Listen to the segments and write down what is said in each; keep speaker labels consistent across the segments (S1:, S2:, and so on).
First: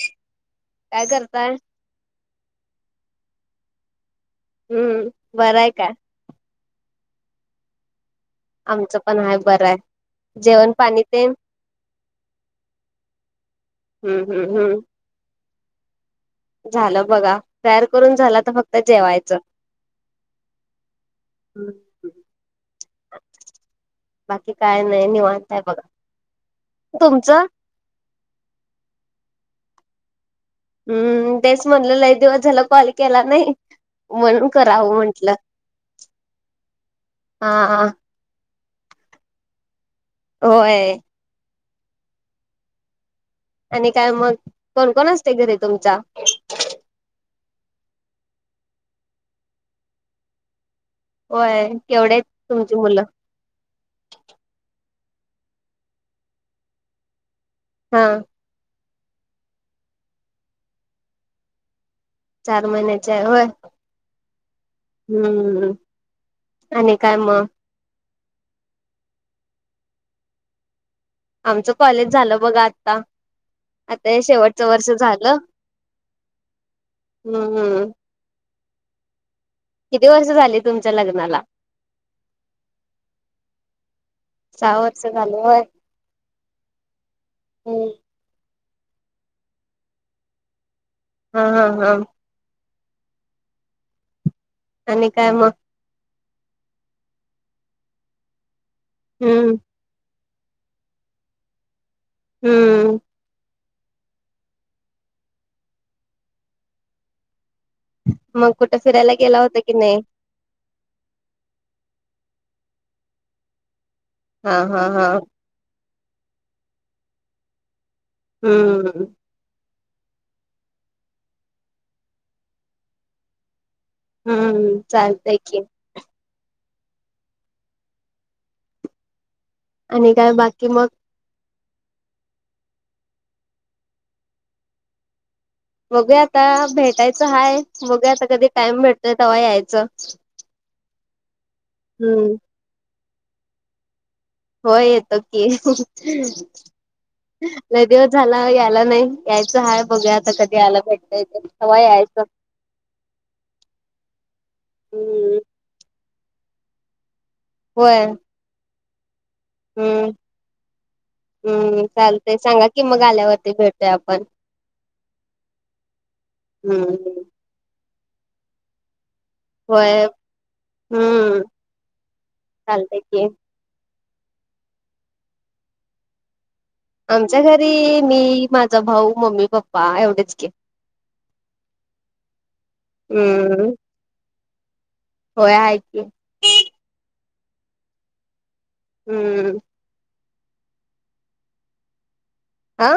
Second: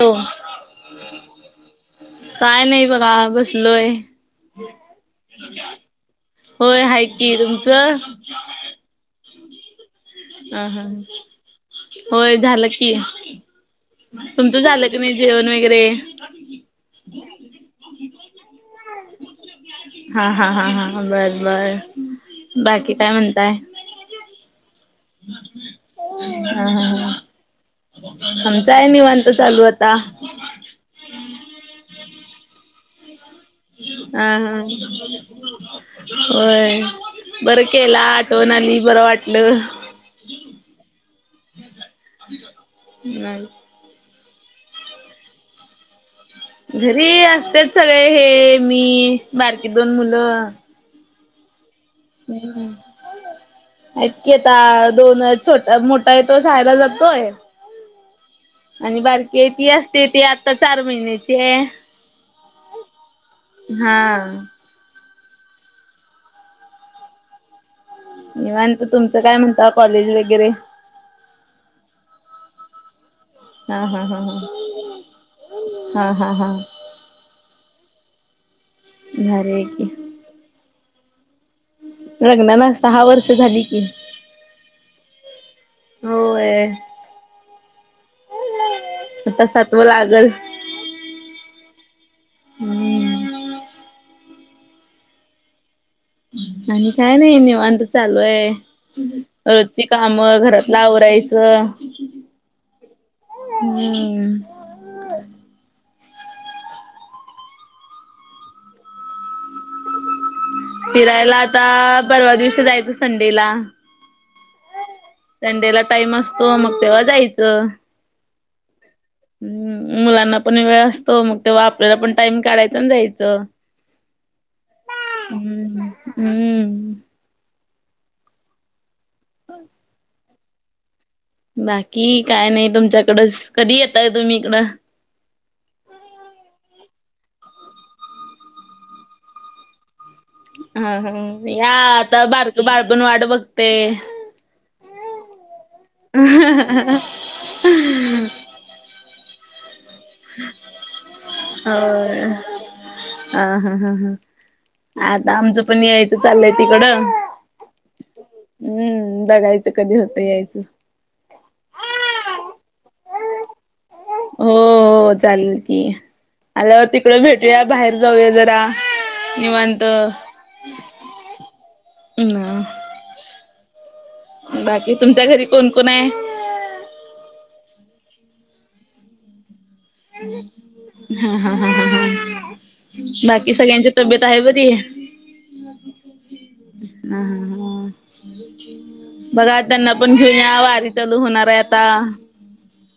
S1: हो.
S2: काय करताय.
S1: काय नाही बघा बसलोय.
S2: हम्म बरंय का.
S1: होय हाय कि तुमचं?
S2: आमचं पण हाय बरं आहे
S1: ह
S2: जेवण
S1: हा
S2: पाणी ते
S1: होय झालं की
S2: हम्म हम्म
S1: तुमचं
S2: हम्म
S1: झालं की नाही जेवण वगैरे?
S2: झालं बघा तयार करून झाला आता फक्त जेवायचं.
S1: हा हा हा हा बरं बर बाकी काय म्हणताय?
S2: बाकी काय नाही निवांतय आहे बघा तुमचं?
S1: आमचाय निवांत चालू आता.
S2: हम्म तेच म्हणलं लय दिवस झाला कॉल केला नाही.
S1: हा
S2: म्हणून करावं म्हंटलं.
S1: हा होय बर
S2: हा
S1: केला आ होन आली बरं वाटलं.
S2: होय.
S1: [unintelligible]
S2: आणि काय मग कोणकण असतय घरी तुमच्या?
S1: घरी असतेत सगळे हे मी बारकी दोन मुलं.
S2: होय! केवढे आहेत तुमची मुलं?
S1: [unintelligible] हायती आता दोन छोटा मोठा आहे तो शाळेला जातोय.
S2: हा!
S1: आणि बारकी आहे ती असते ती आता चार महिन्याची आहे.
S2: चार महिनेची आहे होय?
S1: हा
S2: हम्म आणि काय मग?
S1: निमानत, तुमचं काय म्हणत कॉलेज वगैरे?
S2: आमचं कॉलेज झालं बघा आता.
S1: हा हा हा
S2: हे
S1: हा
S2: शेवटचं वर्ष झालं
S1: हा हा हा!
S2: हम्म
S1: भारी आहे की.
S2: किती वर्ष झाली तुमच्या लग्नाला?
S1: लग्ना ला सहा वर्ष झाली की.
S2: सहा वर्ष झालंय होत
S1: होय
S2: हम!
S1: आता सत्व लागल.
S2: हा हा हा!
S1: हम्म
S2: आणि काय मग?
S1: आणि काय नाही निवांत चालू आहे.
S2: हम्म
S1: ची काम घरातला आवरायचं.
S2: हम्म!
S1: हम्म!
S2: मग कुठे फिरायला गेला होता की नाही?
S1: फिरायला आता परवा दिवशी जायचं संडेला.
S2: हा हा हा!
S1: संडेला टाइम असतो मग तेव्हा जायचं.
S2: हम्म!
S1: हम्, मुलांना पण वेळ असतो मग ते वापरायला पण टाइम काढायचान जायचं.
S2: हम्म चालतय की.
S1: हम्म हम्म! [unintelligible]
S2: आणि काय बाकी मग?
S1: बाकी काय नाही तुमच्याकडच, कधी यताय तुम्ही इकडं?
S2: बघूया आता भेटायचं हाय बघुया आता कधी टाइम भेटतोय तेव्हा यायचं.
S1: हा हा या आता
S2: हम्म
S1: बारक बाळ पण वाट बघतय.
S2: हो येतो की लय दिवस झाला याला नाही यायचं हाय बघू आता कधी यायला भेटय तव यायचं.
S1: हा हा हा हा आता
S2: हम्म
S1: आमचं पण यायचं चाललंय तिकडं.
S2: होय
S1: हम्म दगायचं कधी
S2: हम्म
S1: होतं यायचं.
S2: हम्म चालतय सांगा कि मग आल्यावरती भेटतोय आपण
S1: हो हो चालेल की आल्यावर तिकड
S2: हम्म
S1: भेटूया बाहेर जाऊया जरा निवंत
S2: होय हम्म
S1: हम.
S2: चालतय की
S1: बाकी तुमच्या घरी कोण कोण आहे.
S2: आमच्या घरी मी माझा भाऊ मम्मी पप्पा. एवढेच की
S1: हा ह ह ह ह बाकी
S2: हम्म
S1: सगळ्यांची तब्येत आहे बरी.
S2: होय हाय की.
S1: ह ह ह बघा
S2: हम्म
S1: त्यांना पण. घेऊन या वारी चालू होणार आहे आता.
S2: आा.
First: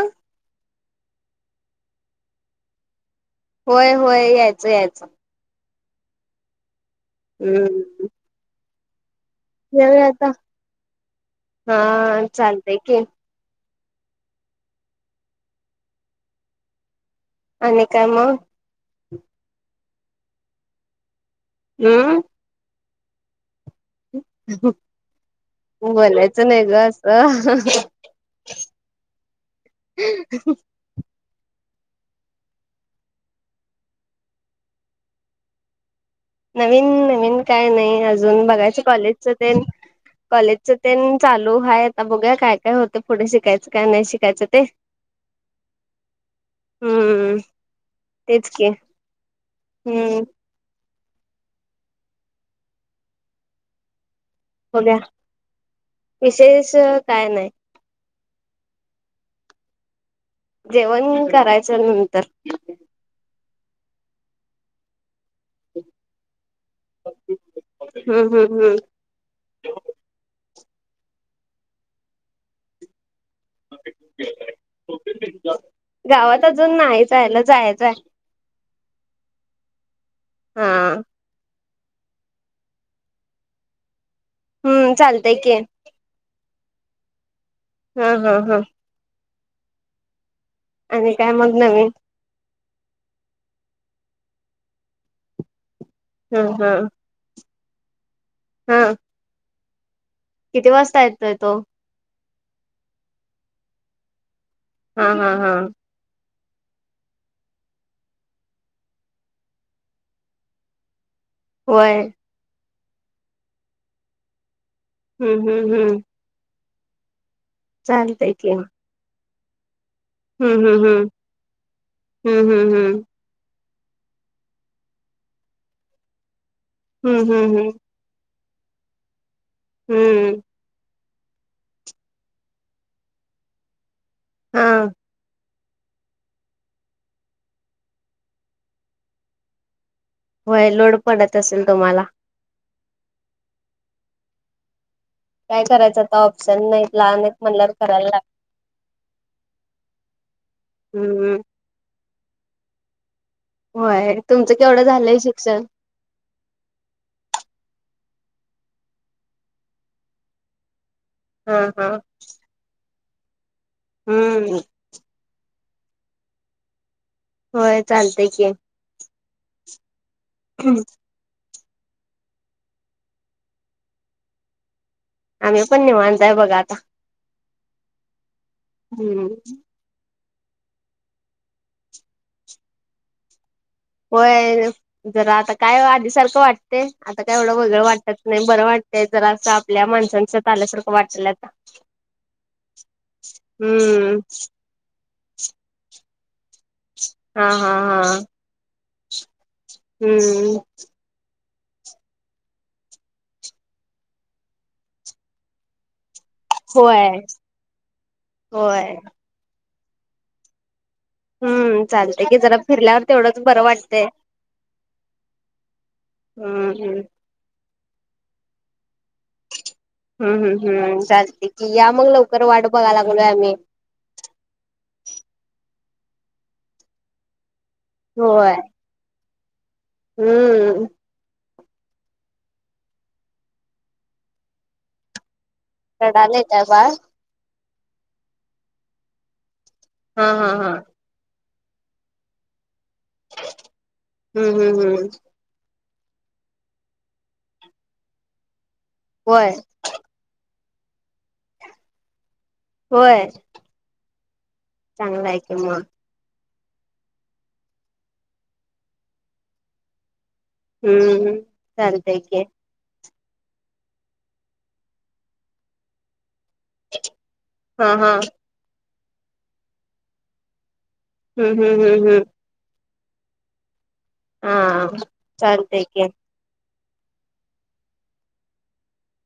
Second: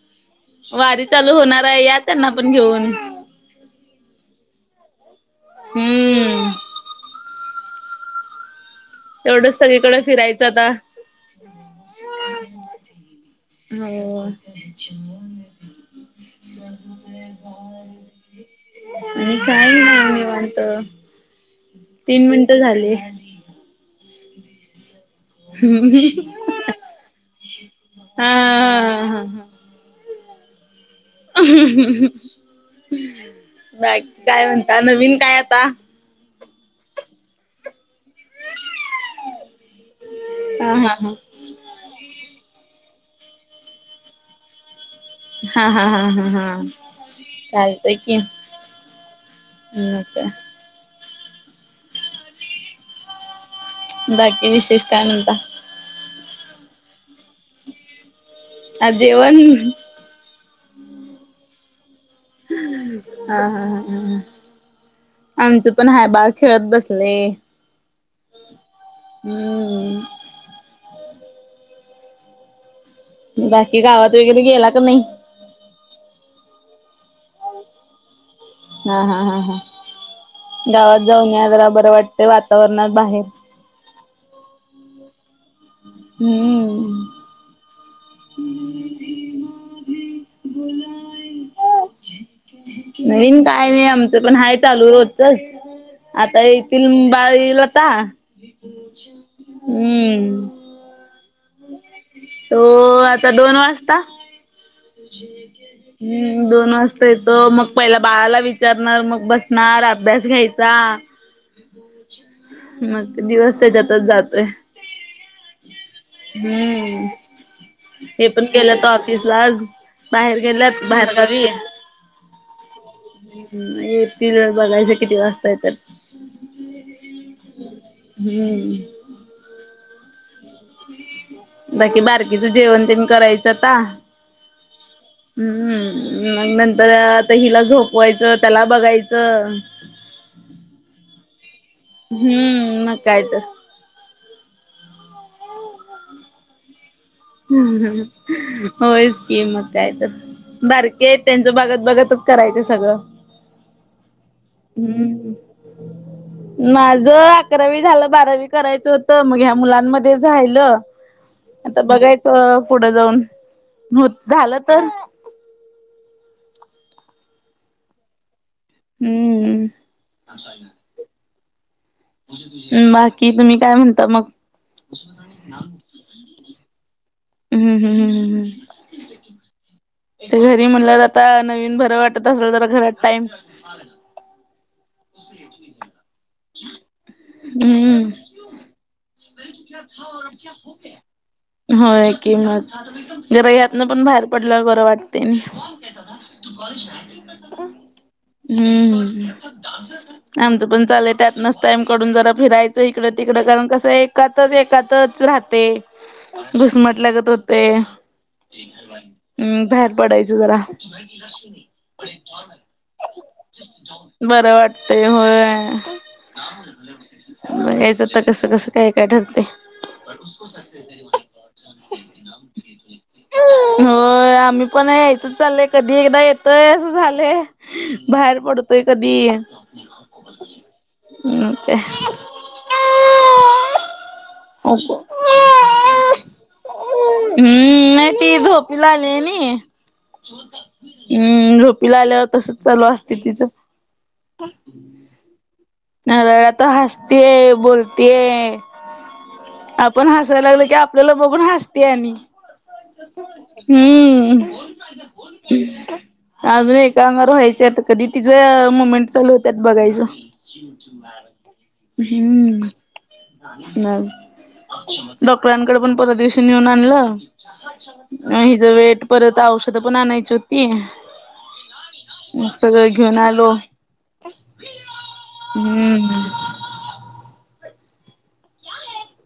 S1: वारी चालू होणार आहे या त्यांना पण घेऊन.
S2: होय होय यायचं यायचं.
S1: हम्म. हम्म.
S2: हम्म.
S1: तेवढं सळीकडे फिरायचं आता.
S2: हा चालतय की
S1: हो.
S2: आणि काय मग.
S1: आणि काही नाही निवांत
S2: हम्म
S1: तीन मिनटं झाली.
S2: [unintelligible] बोलायचं नाही ग असं.
S1: हा हा
S2: ह.
S1: ह. बाकी काय म्हणता नवीन काय आता.
S2: नवीन नवीन काय नाही अजून बघायच कॉलेजच ते कॉलेजच
S1: हा
S2: ते
S1: हा हा
S2: चालू. चालु हाय आता बघा काय काय होतं पुढे शिकायचं काय नाही शिकायचं ते.
S1: हा हा हा हा हा
S2: हम्म
S1: चालतंय की.
S2: हम्म
S1: नको. बाकी विशेष
S2: बघूया
S1: काय म्हणता.
S2: विशेष काय नाही.
S1: आ जेवण.
S2: जेवण करायचं नंतर.
S1: ह हा ह. आमचं पण हाय बाळ खेळत बसले.
S2: हम्म हम् हम्.
S1: ह. बाकी गावात वगैरे गेला का नाही.
S2: गावात अजून नाही जायला जायचंय.
S1: हा हा हा हा
S2: हा
S1: गावात जाऊन जरा बरं वाटत वातावरणात बाहेर.
S2: हम्म चालतय की.
S1: हम्.
S2: हा हा हा. आणि काय मग नवीन.
S1: नवीन काय नाही आमचं पण हाय चालू रोचच आता
S2: हा हा
S1: येथील. बाळी लता
S2: हा
S1: हम्म.
S2: किती वाजता येतोय तो.
S1: तो आता दोन वाजता.
S2: हा हा हा
S1: हम्म दोन वाजता येतो मग पहिला बाळाला विचारणार मग बसणार अभ्यास घ्यायचा.
S2: [inaudible] होय.
S1: मग दिवस त्याच्यातच जातोय.
S2: हम्म हम् हम्.
S1: हम्म हे
S2: चालतंय
S1: पण
S2: की
S1: गेलंत ऑफिस ला आज. बाहेर
S2: हम्म
S1: गेल्यात
S2: हम्म
S1: बाहेर गावी.
S2: हम्म हम्म हम्म
S1: हम नाही येतील बघायचं किती वाजता येत्यात.
S2: हम्म हम् हम्.
S1: हम्म.
S2: हम्म.
S1: बाकी बारकीचं जेवण तेन करायचं आता.
S2: हा.
S1: हम्म हम्म. न नंतर तहीला झोपवायचं त्याला बघायचं.
S2: होय लोड पडत असेल तुम्हाला.
S1: हम्म मग काय तर.
S2: काय करायचं आता ऑप्शन नाही लहान आहेत.
S1: हम
S2: म्हणल्यावर
S1: हम
S2: करायला लाग
S1: होयच कि मग काय तर बारके आहेत
S2: हम्म
S1: त्यांच बगत बघतच करायचं सगळं.
S2: होय तुमचं केवढं झालंय शिक्षण
S1: माझ अकरावी झालं बारावी करायचं होतं मग ह्या मुलांमध्ये झायलं.
S2: हा
S1: तर
S2: हा
S1: बघायचं पुढे जाऊन हो
S2: हम्म
S1: झालं तर.
S2: होय चालतय की.
S1: हम्म. बाकी तुम्ही काय म्हणता मग
S2: आम्ही पण निवांताय बघा आता.
S1: हं हं ह हम.
S2: हम्म.
S1: त घरी म्हणल्यावर आता नवीन बरं वाटत असेल तर घरात टाइम
S2: होय जरा आता काय आधी सारखं वाटते आता काय एवढं वेगळं
S1: हम्म
S2: वाटत नाही बरं वाट वाटलं आता
S1: होय की मग. जरा यातन पण
S2: हम्म
S1: बाहेर पडल बरं वाटते नाही.
S2: हा हा हा.
S1: हम्म
S2: हम्म
S1: आमचं पण चालय त्यात नसतं टाईम कडून जरा फिरायचं इकडं तिकडं कारण कसं एातच एकातच राहते. घुस्मट
S2: होय
S1: लागत होतेय
S2: होय
S1: हम् बाहेर पडायच जरा. तुही गेला नाही [inaudible]
S2: होय की जरा फिरल्यावर तेवढंच बर
S1: बरं वाटतय होय.
S2: अ हम.
S1: बघायचं आता कसं कसं काय काय ठर
S2: हम्म हम्म
S1: स
S2: हम्म चालते की या मग लवकर वाट बघाय लागलोय
S1: [inaudible]
S2: आम्ही.
S1: हो आम्ही पण यायचच चाललंय कधी एकदा येतय असं झालंय. बाहेर
S2: होय.
S1: पडतोय कधी.
S2: हम्म.
S1: क [inaudible] असशा [inaudible]
S2: रडाले काय बाळ.
S1: हम्म नाही ती झोपेला आल्या नाही.
S2: हा हा हा
S1: हम्म झोपीला आल्यावर तसच चालू असते तिचं
S2: हम्म हम्म हम्म
S1: हळू हळू आता हसते बोलते
S2: होय
S1: आपण हसायला लागल की आपल्याला बघून हसते आणि
S2: होय
S1: हम्म
S2: चांगला आहे की मग.
S1: अजून एका अंगवर व्हायचीय आता कधी तिचं मुमेंट चालू होत्यात बघायचं.
S2: हम्म चालतय की
S1: हूं नाय डॉक्टरांकडे पण परवा दिवशी नेऊन आ आणलं
S2: हा हा
S1: आणि हिज वेट परत औषध पण आणायची होती.
S2: हम्म हम्म हम्म -
S1: सगळं घेऊन आलो.
S2: आ चालतय की
S1: हम्म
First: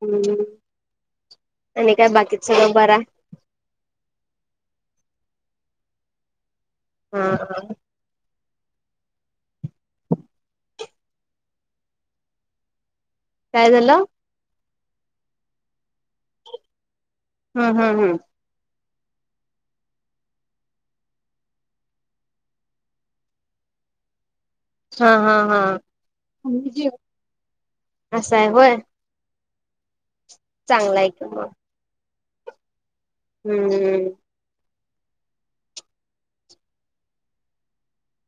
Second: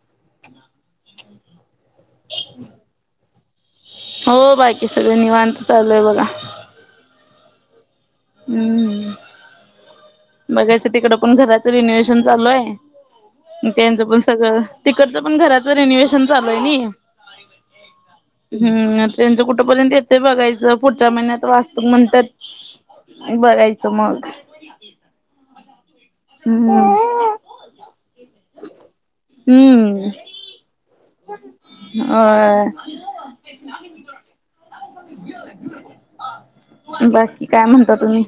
S2: हूं आणि काय बाकीचा न बरा
S1: हो बाकी सगळ निवांत चालूय बघा.
S2: हां
S1: हम्म बघायचं तिकड पण घराच रिनोवेशन चालू आहे न
S2: काय
S1: त्यांचं
S2: झालं
S1: पण सगळं तिकडचं पण घराचं रिंन्युव्हेशन चालू आहे नी
S2: हम्म हम्म हम्म
S1: हम्म त्यांचं कुठपर्यंत येत बघायचं पुढच्या महिन्यात वास्तूक म्हणत्यात. बघयचं मग
S2: हा हा हा
S1: हम्म
S2: असं आहे होय.
S1: हम्म
S2: चांगला आहे क म
S1: होय.
S2: हम्म.
S1: बाकी काय म्हणता तुम्ही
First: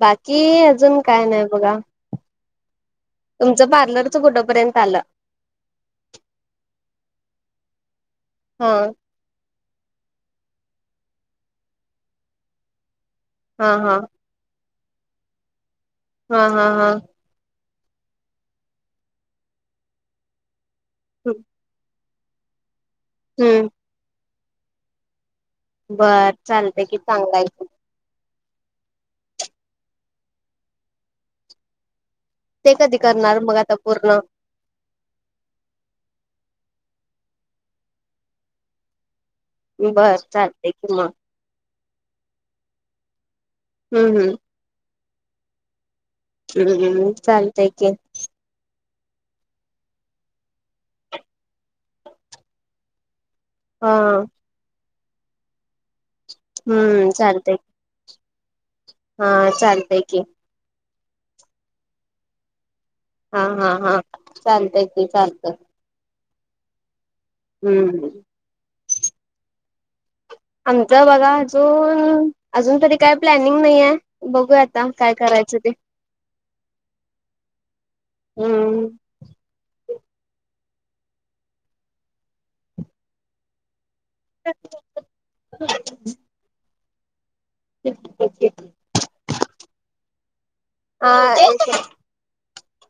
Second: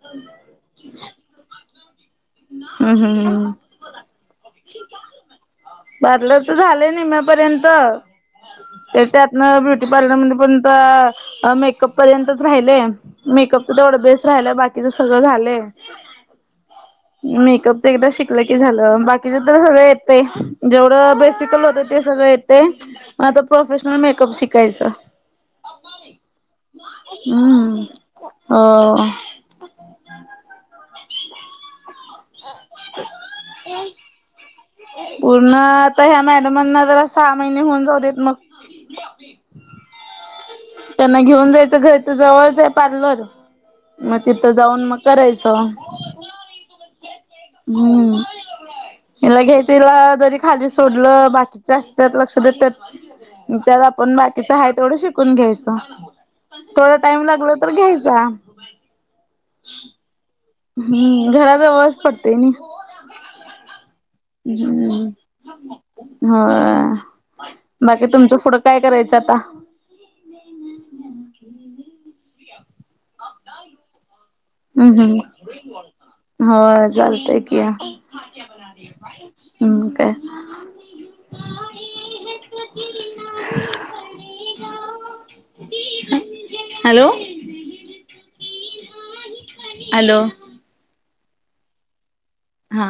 S2: बाकी अजून काय नाय बघा
S1: हम्म हम्म हं
S2: तुमचं पार्लरच कुठंपर्यंत आलं
S1: पार्लर चं झालं निम्यापर्यंत
S2: हा
S1: ते त्यात न ब्युटी पार्लर मध्ये पण त मेकअप पर्यंतच राहिलय
S2: हा
S1: मेकअपच
S2: हा
S1: तेवढं बेस्ट राहिलंय बाकीचं सगळं झालंय.
S2: हा हा हा
S1: मेकअपच एकदा शिकलं की झालं बाकीचे तर सगळ येतय जेवढं बेसिकल होत ते सगळं येतय म आता
S2: हम्म
S1: प्रोफेशनल मेकअप शिकायचं.
S2: बर चालते की चांगला आहे
S1: अम्म अ
S2: ते कधी करणार मग आता पूर्ण
S1: पूर्ण आता ह्या मॅडमांना जरा सहा महिने होऊन जाऊ देत मग
S2: बर चालते कि मग
S1: त्यांना घेऊन जायचं घर तिथ जवळच आहे पार्लर म
S2: हम्म
S1: तिथं जाऊन म करायचं.
S2: चालतय की
S1: हम्म. हिला घ्यायचं हीला जरी खाली सोडलं बाकीच्या असत्यात लक्ष देतात. म त्यात
S2: हा
S1: आपण बाकीचं हाय तेवढं शिकून घ्यायचं. थोडा
S2: हम्म
S1: टाईम लागल
S2: चालतय
S1: तर घ्यायचा.
S2: हा चालतय की
S1: हम्म घराजवळच पडतय नी
S2: हा हा हा चालतय त चालतं
S1: हा बाकी
S2: हम्म
S1: तुमचं पुढं काय करायचं आता
S2: आमच बघा अजून अजून तरी काय प्लॅनिंग नाहीये बघूया आता काय करायचं ते
S1: हो चालतय की
S2: हम्म
S1: हम् काे
S2: [inaudible]
S1: हॅलो.
S2: के.
S1: हॅलो.
S2: ह.
S1: हा.